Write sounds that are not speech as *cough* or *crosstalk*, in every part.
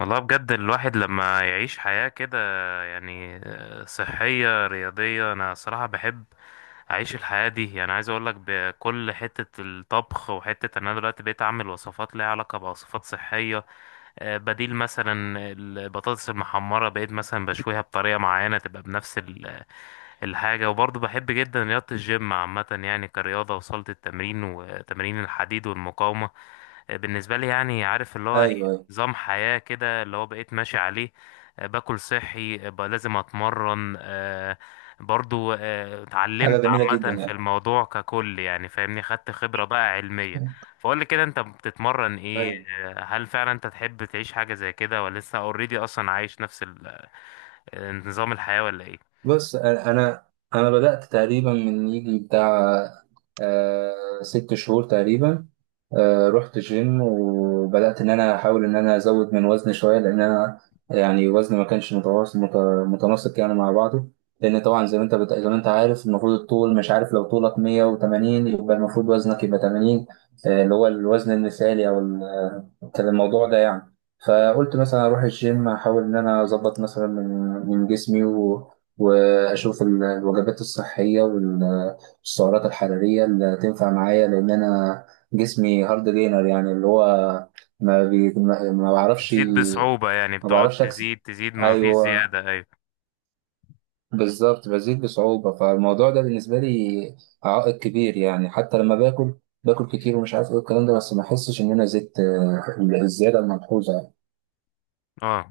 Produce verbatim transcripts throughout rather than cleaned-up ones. والله بجد الواحد لما يعيش حياة كده يعني آه، صحية رياضية، أنا صراحة بحب أعيش الحياة دي، يعني عايز أقولك بكل حتة الطبخ وحتة أن أنا دلوقتي بقيت أعمل وصفات ليها علاقة بوصفات صحية. آه، بديل مثلا البطاطس المحمرة بقيت مثلا بشويها بطريقة معينة تبقى بنفس ال- الحاجة. وبرضه بحب جدا رياضة الجيم عامة، يعني كرياضة وصلت التمرين وتمرين الحديد والمقاومة. آه، بالنسبة لي يعني عارف اللي هو إيه، ايوه، ايوه. نظام حياة كده اللي هو بقيت ماشي عليه. آه، باكل صحي، آه، بقى لازم اتمرن، آه، برضو آه، حاجه اتعلمت جميله جدا عامة في يعني. الموضوع ككل، يعني فاهمني، خدت خبرة بقى علمية. فقول لي كده انت بتتمرن ايه؟ ايوه. آه، هل فعلا انت تحب تعيش حاجة زي كده، ولا لسه اوريدي اصلا عايش نفس ال- آه، نظام الحياة ولا ايه؟ بص، انا انا أنا بدات تقريبا من يجي بتاع آه ست شهور تقريبا. آه، رحت جيم وبدأت إن أنا أحاول إن أنا أزود من وزني شوية، لأن أنا يعني وزني ما كانش متواصل، مت- متناسق يعني مع بعضه، لأن طبعا زي ما أنت بت... زي ما أنت عارف المفروض الطول، مش عارف، لو طولك مية وتمانين يبقى المفروض وزنك يبقى تمانين، آه، اللي هو الوزن المثالي، أو ال- آه، كان الموضوع ده يعني. فقلت مثلا أروح الجيم، أحاول إن أنا أظبط مثلا من من جسمي و... وأشوف ال- الوجبات الصحية والسعرات الحرارية اللي تنفع معايا، لأن أنا جسمي هارد جينر، يعني اللي هو ما, بي... ما ما بعرفش، بتزيد بصعوبة، يعني ما بتقعد بعرفش اكسب. تزيد تزيد ما فيش ايوه، زيادة، ايوه. بالظبط، بزيد بصعوبة، فالموضوع ده بالنسبة لي عائق كبير، يعني حتى لما باكل، باكل كتير ومش عارف ايه الكلام ده، بس ما احسش ان انا زدت آه، الزيادة الملحوظة. اه،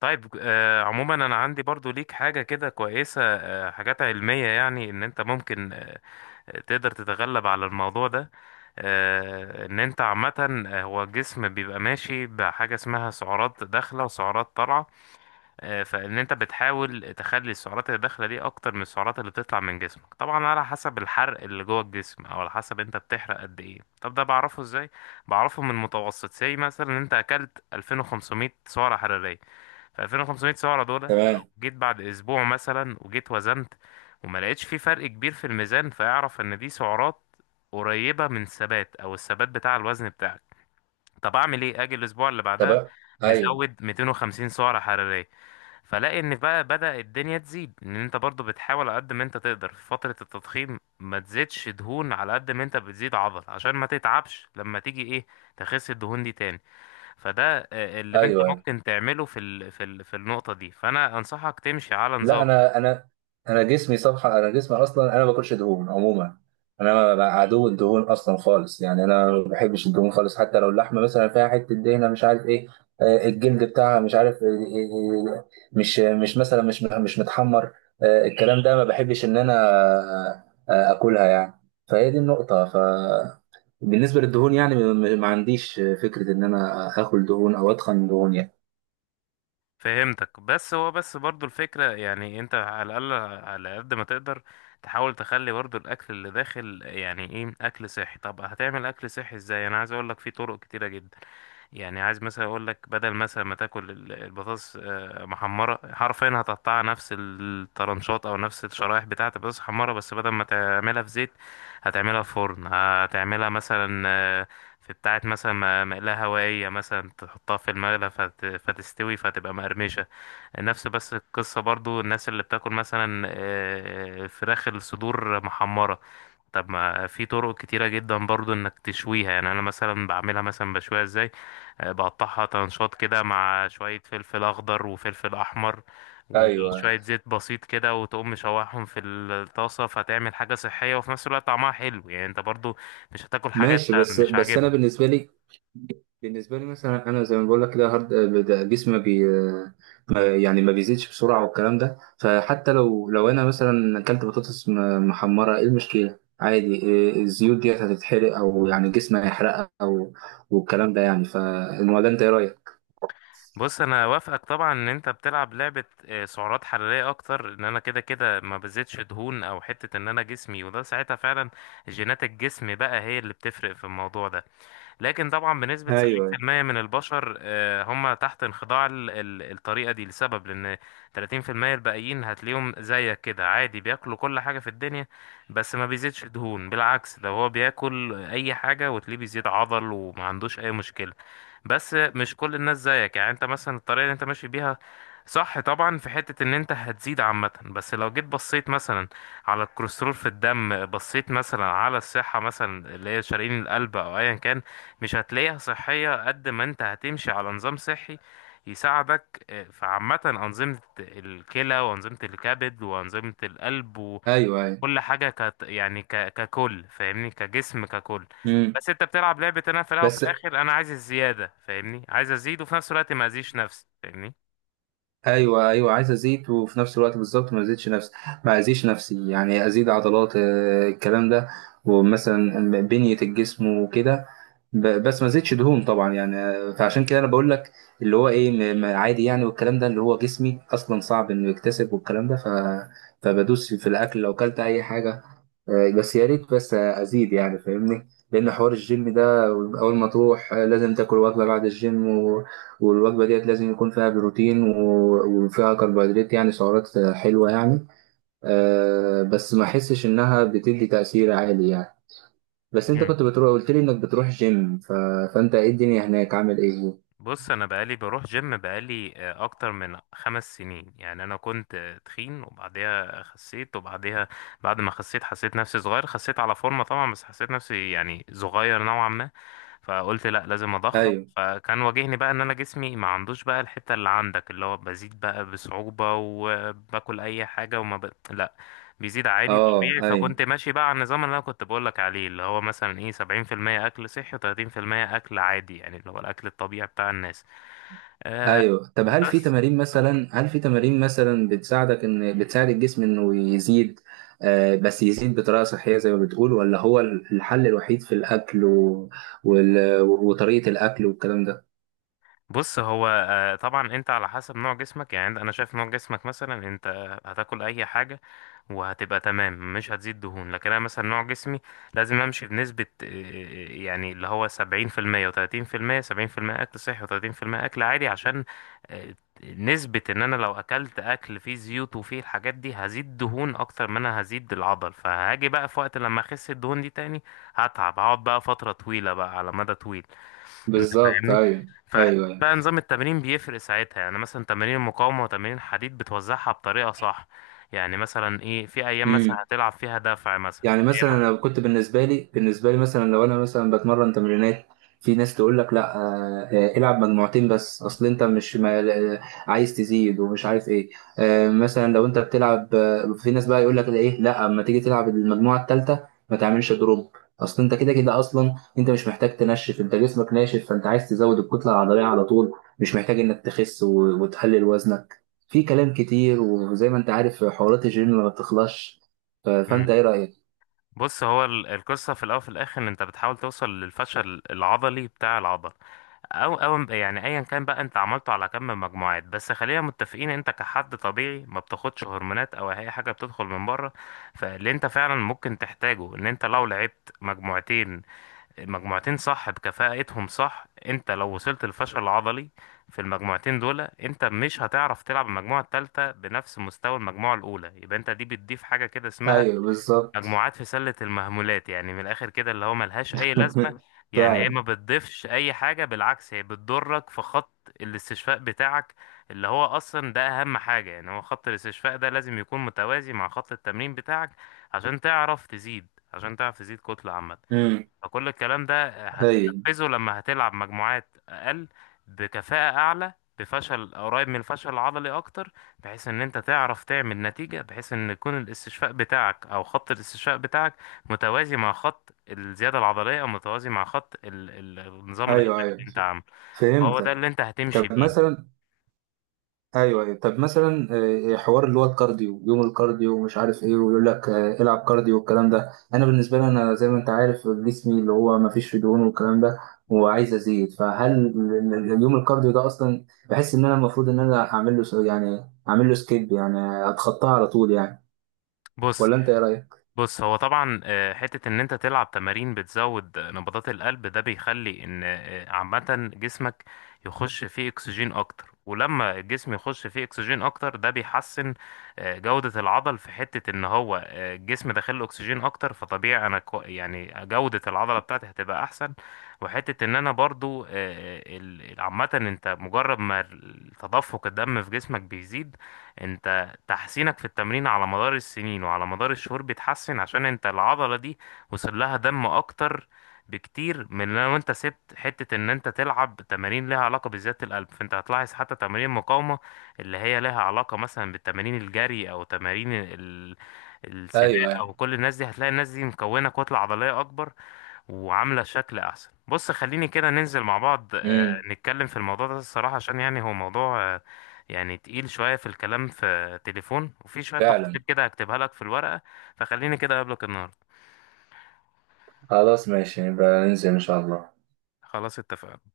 طيب. آه، عموما انا عندي برضو ليك حاجة كده كويسة، آه، حاجات علمية، يعني ان انت ممكن آه، تقدر تتغلب على الموضوع ده. آه، ان انت عامة، آه، هو الجسم بيبقى ماشي بحاجة اسمها سعرات داخلة وسعرات طالعة. آه، فان انت بتحاول تخلي السعرات اللي داخلة دي اكتر من السعرات اللي بتطلع من جسمك، طبعا على حسب الحرق اللي جوه الجسم، او على حسب انت بتحرق قد ايه. طب ده بعرفه ازاي؟ بعرفه من متوسط، زي مثلا ان انت اكلت ألفين وخمسمائة سعرة حرارية، ف ألفين وخمسمائة سعرة دول لو تمام، جيت بعد اسبوع مثلا وجيت وزنت وما لقيتش في فرق كبير في الميزان، فاعرف ان دي سعرات قريبة من الثبات او الثبات بتاع الوزن بتاعك. طب اعمل ايه؟ اجي الاسبوع اللي بعدها تمام، ايوه، مزود مئتين وخمسين سعرة حرارية، فلاقي ان بقى بدأ الدنيا تزيد. ان انت برضو بتحاول على قد ما انت تقدر في فترة التضخيم ما تزيدش دهون على قد ما انت بتزيد عضل، عشان ما تتعبش لما تيجي ايه تخس الدهون دي تاني. فده آه، اللي انت ايوه، أيوه. ممكن تعمله في ال... في ال... في النقطة دي، فانا انصحك تمشي على لا، نظام. انا انا انا جسمي صفحه، انا جسمي اصلا، انا ما باكلش دهون عموما. انا بقى عدو الدهون اصلا خالص، يعني انا ما بحبش الدهون خالص، حتى لو اللحمه مثلا فيها حته دهنه، مش عارف ايه، آه، الجلد بتاعها، مش عارف، آه، آه، آه، مش مش مثلا مش مش متحمر، آه، الكلام ده، ما بحبش ان انا آه، آه، اكلها يعني. فهي دي النقطه. ف بالنسبه للدهون يعني م- ما عنديش فكره ان انا اكل دهون او اتخن دهون يعني. فهمتك، بس هو بس برضو الفكرة يعني انت على الأقل، على قد ما تقدر تحاول تخلي برضو الأكل اللي داخل يعني ايه أكل صحي. طب هتعمل أكل صحي ازاي؟ أنا عايز أقولك في طرق كتيرة جدا. يعني عايز مثلا أقولك بدل مثلا ما تاكل ال- البطاطس آه، محمرة، حرفيا هتقطعها نفس الطرنشات أو نفس الشرايح بتاعة البطاطس محمرة، بس بدل ما تعملها في زيت هتعملها في فرن، هتعملها مثلا آه، في بتاعة مثلا م- مقلاة هوائية، مثلا تحطها في المقلة فت... فتستوي فتبقى مقرمشة نفس بس القصة. برضو الناس اللي بتاكل مثلا آه، فراخ الصدور محمرة، طب ما في طرق كتيرة جدا برضو انك تشويها، يعني انا مثلا بعملها مثلا بشويها ازاي؟ آه، بقطعها تنشاط كده مع شوية فلفل اخضر وفلفل احمر ايوه، وشوية زيت بسيط كده، وتقوم مشوحهم في الطاسة، فتعمل حاجة صحية وفي نفس الوقت طعمها حلو، يعني انت برضو مش هتاكل حاجة ماشي. انت بس مش بس انا عاجبها. بالنسبه لي بالنسبة لي مثلا، أنا زي ما بقول لك، كده هارد، ده جسمي بي ما- يعني ما بيزيدش بسرعة والكلام ده، فحتى لو لو أنا مثلا أكلت بطاطس م- محمرة، إيه المشكلة؟ عادي، إيه، الزيوت ديت هتتحرق، أو يعني جسمي هيحرقها، أو والكلام ده يعني. فالموضوع، أنت إيه رأيك؟ بص انا وافقك طبعا ان انت بتلعب لعبة آه، سعرات حرارية اكتر، ان انا كده كده ما بزيدش دهون، او حتة ان انا جسمي، وده ساعتها فعلا جينات الجسم بقى هي اللي بتفرق في الموضوع ده. لكن طبعا بنسبة أيوه، سبعين بالمية من البشر، آه، هم تحت انخضاع ال- ال- الطريقة دي لسبب، لأن تلاتين في المية الباقيين هتلاقيهم زيك كده عادي، بياكلوا كل حاجة في الدنيا بس ما بيزيدش دهون. بالعكس، ده هو بياكل أي حاجة وتلاقيه بيزيد عضل وما عندوش أي مشكلة. بس مش كل الناس زيك، يعني أنت مثلا الطريقة اللي أنت ماشي بيها صح طبعا، في حتة ان انت هتزيد عامة، بس لو جيت بصيت مثلا على الكوليسترول في الدم، بصيت مثلا على الصحة مثلا اللي هي شرايين القلب او ايا كان، مش هتلاقيها صحية قد ما انت هتمشي على نظام صحي يساعدك آه، في عامة أنظمة الكلى وأنظمة الكبد وأنظمة القلب وكل أيوه، أيوه. حاجة كت يعني ك... ككل، فاهمني، كجسم ككل. امم. بس انت بتلعب لعبة انا في الأول وفي بس، الآخر أنا عايز الزيادة، فاهمني، عايز أزيد وفي نفس الوقت ما أذيش نفسي، فاهمني. أيوه، أيوه. عايز أزيد وفي نفس الوقت بالظبط ما أزيدش نفسي ما أزيدش نفسي يعني أزيد عضلات، آه، الكلام ده، ومثلا بنية الجسم وكده. ب- بس ما زدتش دهون طبعا يعني. فعشان كده انا بقول لك اللي هو ايه، م- م- عادي يعني، والكلام ده، اللي هو جسمي اصلا صعب انه يكتسب والكلام ده، ف... فبدوس في الاكل، لو اكلت اي حاجه، آه، بس يا ريت بس ازيد يعني، فاهمني؟ لان حوار الجيم ده، اول ما تروح آه، لازم تاكل وجبه بعد الجيم، و... والوجبه ديت لازم يكون فيها بروتين و... وفيها كربوهيدرات، يعني سعرات آه، حلوه يعني. آه، بس ما احسش انها بتدي تاثير عالي يعني. بس انت كنت بتروح، قلت لي انك بتروح جيم، ف... فانت ايه الدنيا هناك، عامل ايه؟ بص انا بقالي بروح جيم بقالي آه، اكتر من خمس سنين، يعني انا كنت آه، تخين وبعديها خسيت، وبعديها بعد ما خسيت حسيت نفسي صغير، خسيت على فورمة طبعا بس حسيت نفسي يعني صغير نوعا ما. فقلت لا، لازم اضخم. ايوه، فكان واجهني بقى ان انا جسمي ما عندوش بقى الحتة اللي عندك، اللي هو بزيد بقى بصعوبة وباكل اي حاجة وما ب... لا بيزيد عادي اه، طبيعي. ايوه، فكنت ماشي بقى على النظام اللي انا كنت بقولك عليه، اللي هو مثلا ايه سبعين في المية اكل صحي وتلاتين في المية اكل عادي، يعني اللي هو الاكل الطبيعي بتاع الناس. ايوه. طب هل في بس تمارين مثلا، هل في تمارين مثلا بتساعدك ان بتساعد الجسم انه يزيد، آه بس يزيد بطريقه صحيه زي ما بتقول، ولا هو الحل الوحيد في الاكل و... وال... وطريقه الاكل والكلام ده؟ بص هو آه، طبعا انت على حسب نوع جسمك، يعني انت- انا شايف نوع جسمك مثلا انت هتاكل اي حاجه وهتبقى تمام، مش هتزيد دهون. لكن انا مثلا نوع جسمي لازم امشي بنسبه آه، يعني اللي هو سبعين في المية و30%، سبعين في المية اكل صحي و30% اكل عادي، عشان آه، نسبه ان انا لو اكلت اكل فيه زيوت وفيه الحاجات دي هزيد دهون اكتر ما انا هزيد العضل، فهاجي بقى في وقت لما اخس الدهون دي تاني هتعب، هقعد بقى فتره طويله بقى على مدى طويل. انت بالظبط، فاهمني. ايوه، ايوه. فبقى نظام التمرين بيفرق ساعتها، يعني مثلا تمارين المقاومة وتمارين الحديد بتوزعها بطريقة صح، يعني مثلا ايه في ايام مثلا هتلعب فيها دفع، مثلا يعني في ايام. مثلا لو كنت بالنسبه لي بالنسبه لي مثلا، لو انا مثلا بتمرن تمرينات، في ناس تقول لك لا، آه، آه، العب مجموعتين، بس اصل انت مش ما آه، عايز تزيد ومش عارف ايه. آه، مثلا لو انت بتلعب، آه، في ناس بقى يقول لك ايه، لا، اما تيجي تلعب المجموعه الثالثه ما تعملش دروب، اصل انت كده كده اصلا، انت مش محتاج تنشف، انت جسمك ناشف، فانت عايز تزود الكتله العضليه على طول، مش محتاج انك تخس و- وتقلل وزنك. في كلام كتير، وزي ما انت عارف حوارات الجيم ما بتخلصش، ف- فانت مم. ايه رايك؟ بص هو ال- القصة في الاول وفي الاخر ان انت بتحاول توصل للفشل العضلي بتاع العضل، او او يعني ايا كان بقى انت عملته على كم من مجموعات. بس خلينا متفقين انت كحد طبيعي ما بتاخدش هرمونات او اي حاجه بتدخل من بره. فاللي انت فعلا ممكن تحتاجه ان انت لو لعبت مجموعتين، المجموعتين صح بكفاءتهم صح، انت لو وصلت للفشل العضلي في المجموعتين دول، انت مش هتعرف تلعب المجموعة التالتة بنفس مستوى المجموعة الأولى. يبقى انت دي بتضيف حاجة كده اسمها ايوه، بالظبط. مجموعات في سلة المهملات، يعني من الآخر كده، اللي هو ملهاش أي لازمة. *laughs* يعني هي فعلا. ما بتضيفش أي حاجة، بالعكس هي بتضرك في خط الاستشفاء بتاعك، اللي هو أصلا ده أهم حاجة. يعني هو خط الاستشفاء ده لازم يكون متوازي مع خط التمرين بتاعك عشان تعرف تزيد، عشان تعرف تزيد كتلة عامة. امم. فكل الكلام ده ايوه، هتنفذه لما هتلعب مجموعات أقل بكفاءة أعلى، بفشل قريب من الفشل العضلي أكتر، بحيث إن أنت تعرف تعمل نتيجة، بحيث إن يكون الاستشفاء بتاعك أو خط الاستشفاء بتاعك متوازي مع خط الزيادة العضلية، أو متوازي مع خط ال- ال- النظام الغذائي ايوه، ايوه، اللي أنت عامله. هو ده فهمتك. اللي أنت هتمشي طب بيه. مثلا، ايوه، ايوه، طب مثلا، آه، حوار اللي هو الكارديو، يوم الكارديو ومش عارف ايه، ويقول لك آه، العب كارديو والكلام ده، انا بالنسبه لي، انا زي ما انت عارف جسمي، اللي هو ما فيش فيه دهون والكلام ده، وعايز ازيد، فهل ال- ال- اليوم الكارديو ده اصلا، بحس ان انا المفروض ان انا اعمل له س- يعني اعمل له سكيب، يعني اتخطاه على طول يعني، بص ولا انت ايه رايك؟ بص هو طبعا آه، حتة ان انت تلعب تمارين بتزود نبضات القلب ده بيخلي ان آه، عامة جسمك يخش فيه اكسجين اكتر. ولما الجسم يخش فيه اكسجين اكتر ده بيحسن آه، جودة العضل، في حتة ان هو آه، الجسم داخل له اكسجين اكتر، فطبيعي انا كو يعني جودة العضلة بتاعتي هتبقى احسن. وحتة ان انا برضو آه، آه، ال- عامة انت مجرد ما تدفق الدم في جسمك بيزيد، انت تحسينك في التمرين على مدار السنين وعلى مدار الشهور بيتحسن، عشان انت العضلة دي وصل لها دم اكتر بكتير من لو انت سبت حتة ان انت تلعب تمارين لها علاقة بزيادة القلب. فانت هتلاحظ حتى تمارين المقاومة اللي هي لها علاقة مثلا بالتمارين الجري او تمارين ال... ايوه، السباق ايوه. او كل الناس دي، هتلاقي الناس دي مكونة كتلة عضلية اكبر وعاملة شكل أحسن. بص خليني كده ننزل مع بعض آه، امم. نتكلم في الموضوع ده الصراحة، عشان يعني هو موضوع آه، يعني تقيل شوية في الكلام في تليفون، وفي شوية تفاصيل فعلا. كده هكتبها لك في الورقة. فخليني كده أقابلك النهاردة. خلاص، ماشي، نبقى ننزل إن شاء الله. خلاص اتفقنا.